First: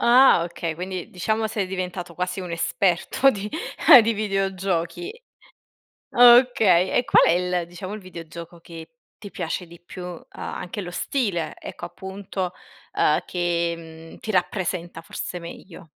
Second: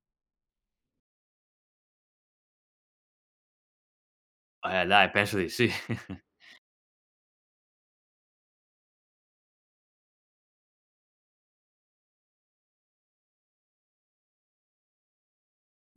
Ah okay, quindi diciamo sei diventato quasi un esperto di di Eh dai, videogiochi. penso di sì. Okay, e qual è il diciamo, il videogioco che ti piace di più? A anche lo stile, ecco appunto, uhm, che, mhmm, ti rappresenta forse meglio.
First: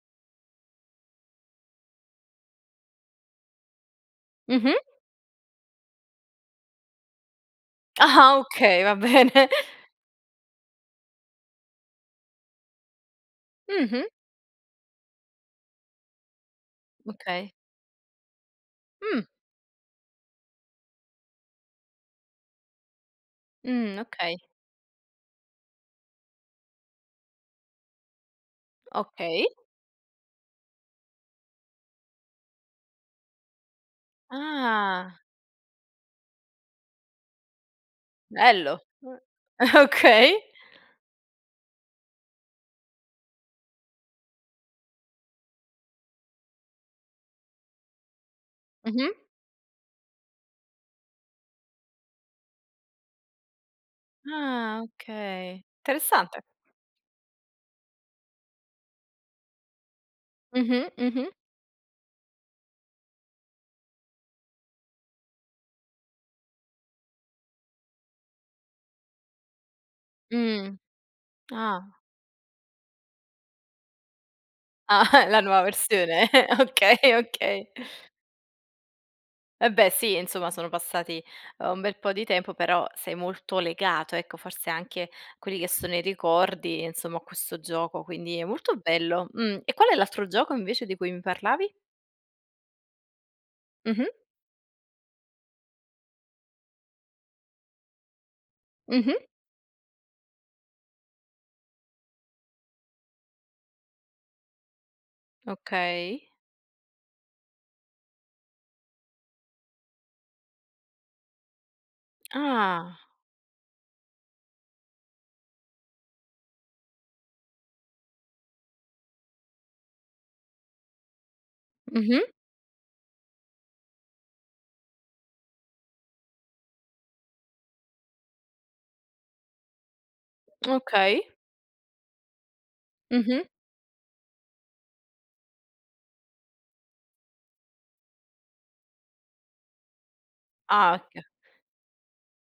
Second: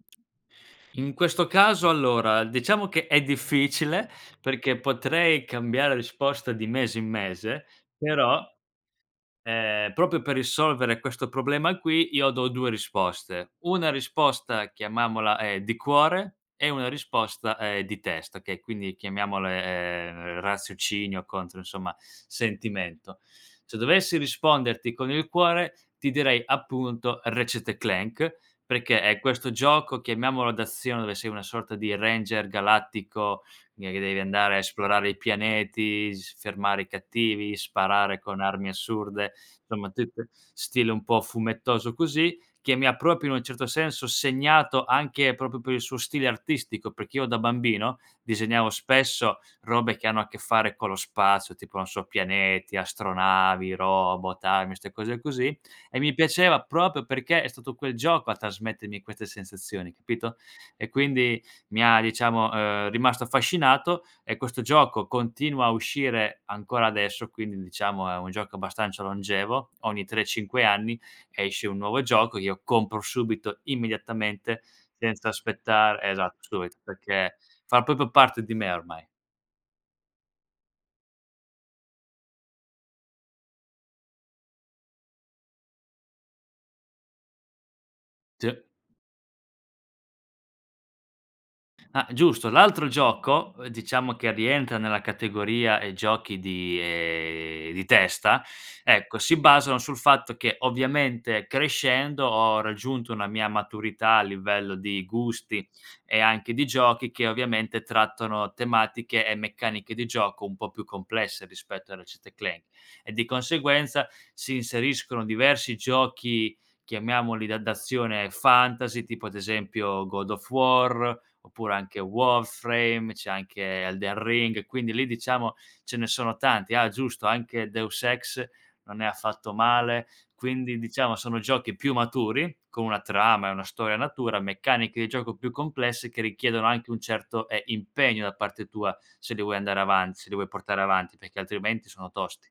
In questo caso, allora, diciamo che è difficile, Mh-mh. perché potrei cambiare risposta di mese in mese, Ah-ah però, okay, va bene. ehm, proprio per risolvere questo problema qui, io do 2 risposte. Una Mh-mh. risposta chiamiamola, ehm, di cuore e una Okay. risposta è di testa, che quindi Mh. chiamiamole, ehm, raziocinio contro, insomma, sentimento. Se Mh, dovessi okay. risponderti con il cuore, ti direi appunto Retchet& Clank, perché è Okay. questo gioco, chiamiamolo d'azione, dove sei una sorta di Ranger Galattico, gne che devi andare a esplorare i Ah. pianeti, s fermare i cattivi, sparare con armi Bello. Mh. assurde, Eh insomma tutte okay. stile un po' fumettoso così, che mi ha proprio in un certo senso segnato anche proprio per il suo stile artistico, perché io da bambino disegnavo Mh-mh. spesso robe che hanno a che fare con lo spazio, tipo, non so, pianeti, astronavi, robot, armi, Ah ste cose così, okay. e mi Interessante. piaceva proprio perché è stato quel gioco a trasmettermi queste sensazioni, capito? Mh-mh, E mh-mh. quindi mi ha diciamo, uhm, rimasto affascinato. E questo gioco continua a uscire ancora adesso, quindi diciamo è un gioco abbastanza longevo, ogni 3, 5 Mh. anni, esce un Ah. nuovo gioco e io compro subito, immediatamente, Ah, senza la nuova aspettar versione. esa subito, Okay, perché okay. fa proprio parte di me ormai. Va beh sì, insomma sono passati, uhm, un bel po' di tempo, però sei molto legato, ecco forse anche quelli che sono i ricordi, insomma, a questo gioco, quindi è Sì. molto bello. Mh. E qual è l'altro gioco invece di cui mi parlavi? Ah giusto. L'altro gioco, ehm, Mh-mh. diciamo che rientra nella categoria, ehm, giochi di ehm, di testa, ecco, Mh-mh. si basano sul fatto che ovviamente crescendo ho raggiunto una mia maturità a livello di gusti e Okay. anche di giochi che ovviamente trattano tematiche e meccaniche di gioco un po' più complesse rispetto a Ratchet& Clank. Ah. E di conseguenza si inseriscono diversi giochi chiamiamoli da d'azione fantasy, tipo ad esempio God of War, oppure anche Mh-mh. Warframe, c'è anche Elden Ring, e quindi lì diciamo ce ne sono tanti. Ah giusto, anche Deus Ex non è affatto male, quindi diciamo Okay. sono giochi più maturi, con una Mh-mh. trama e una storia natura, meccaniche di gioco più complesse, che richiedono anche un certo, ehm, impegno da parte tua se lì vuoi andare avan se li vuoi portare Ah, avanti, okay. perché altrimenti sono tosti.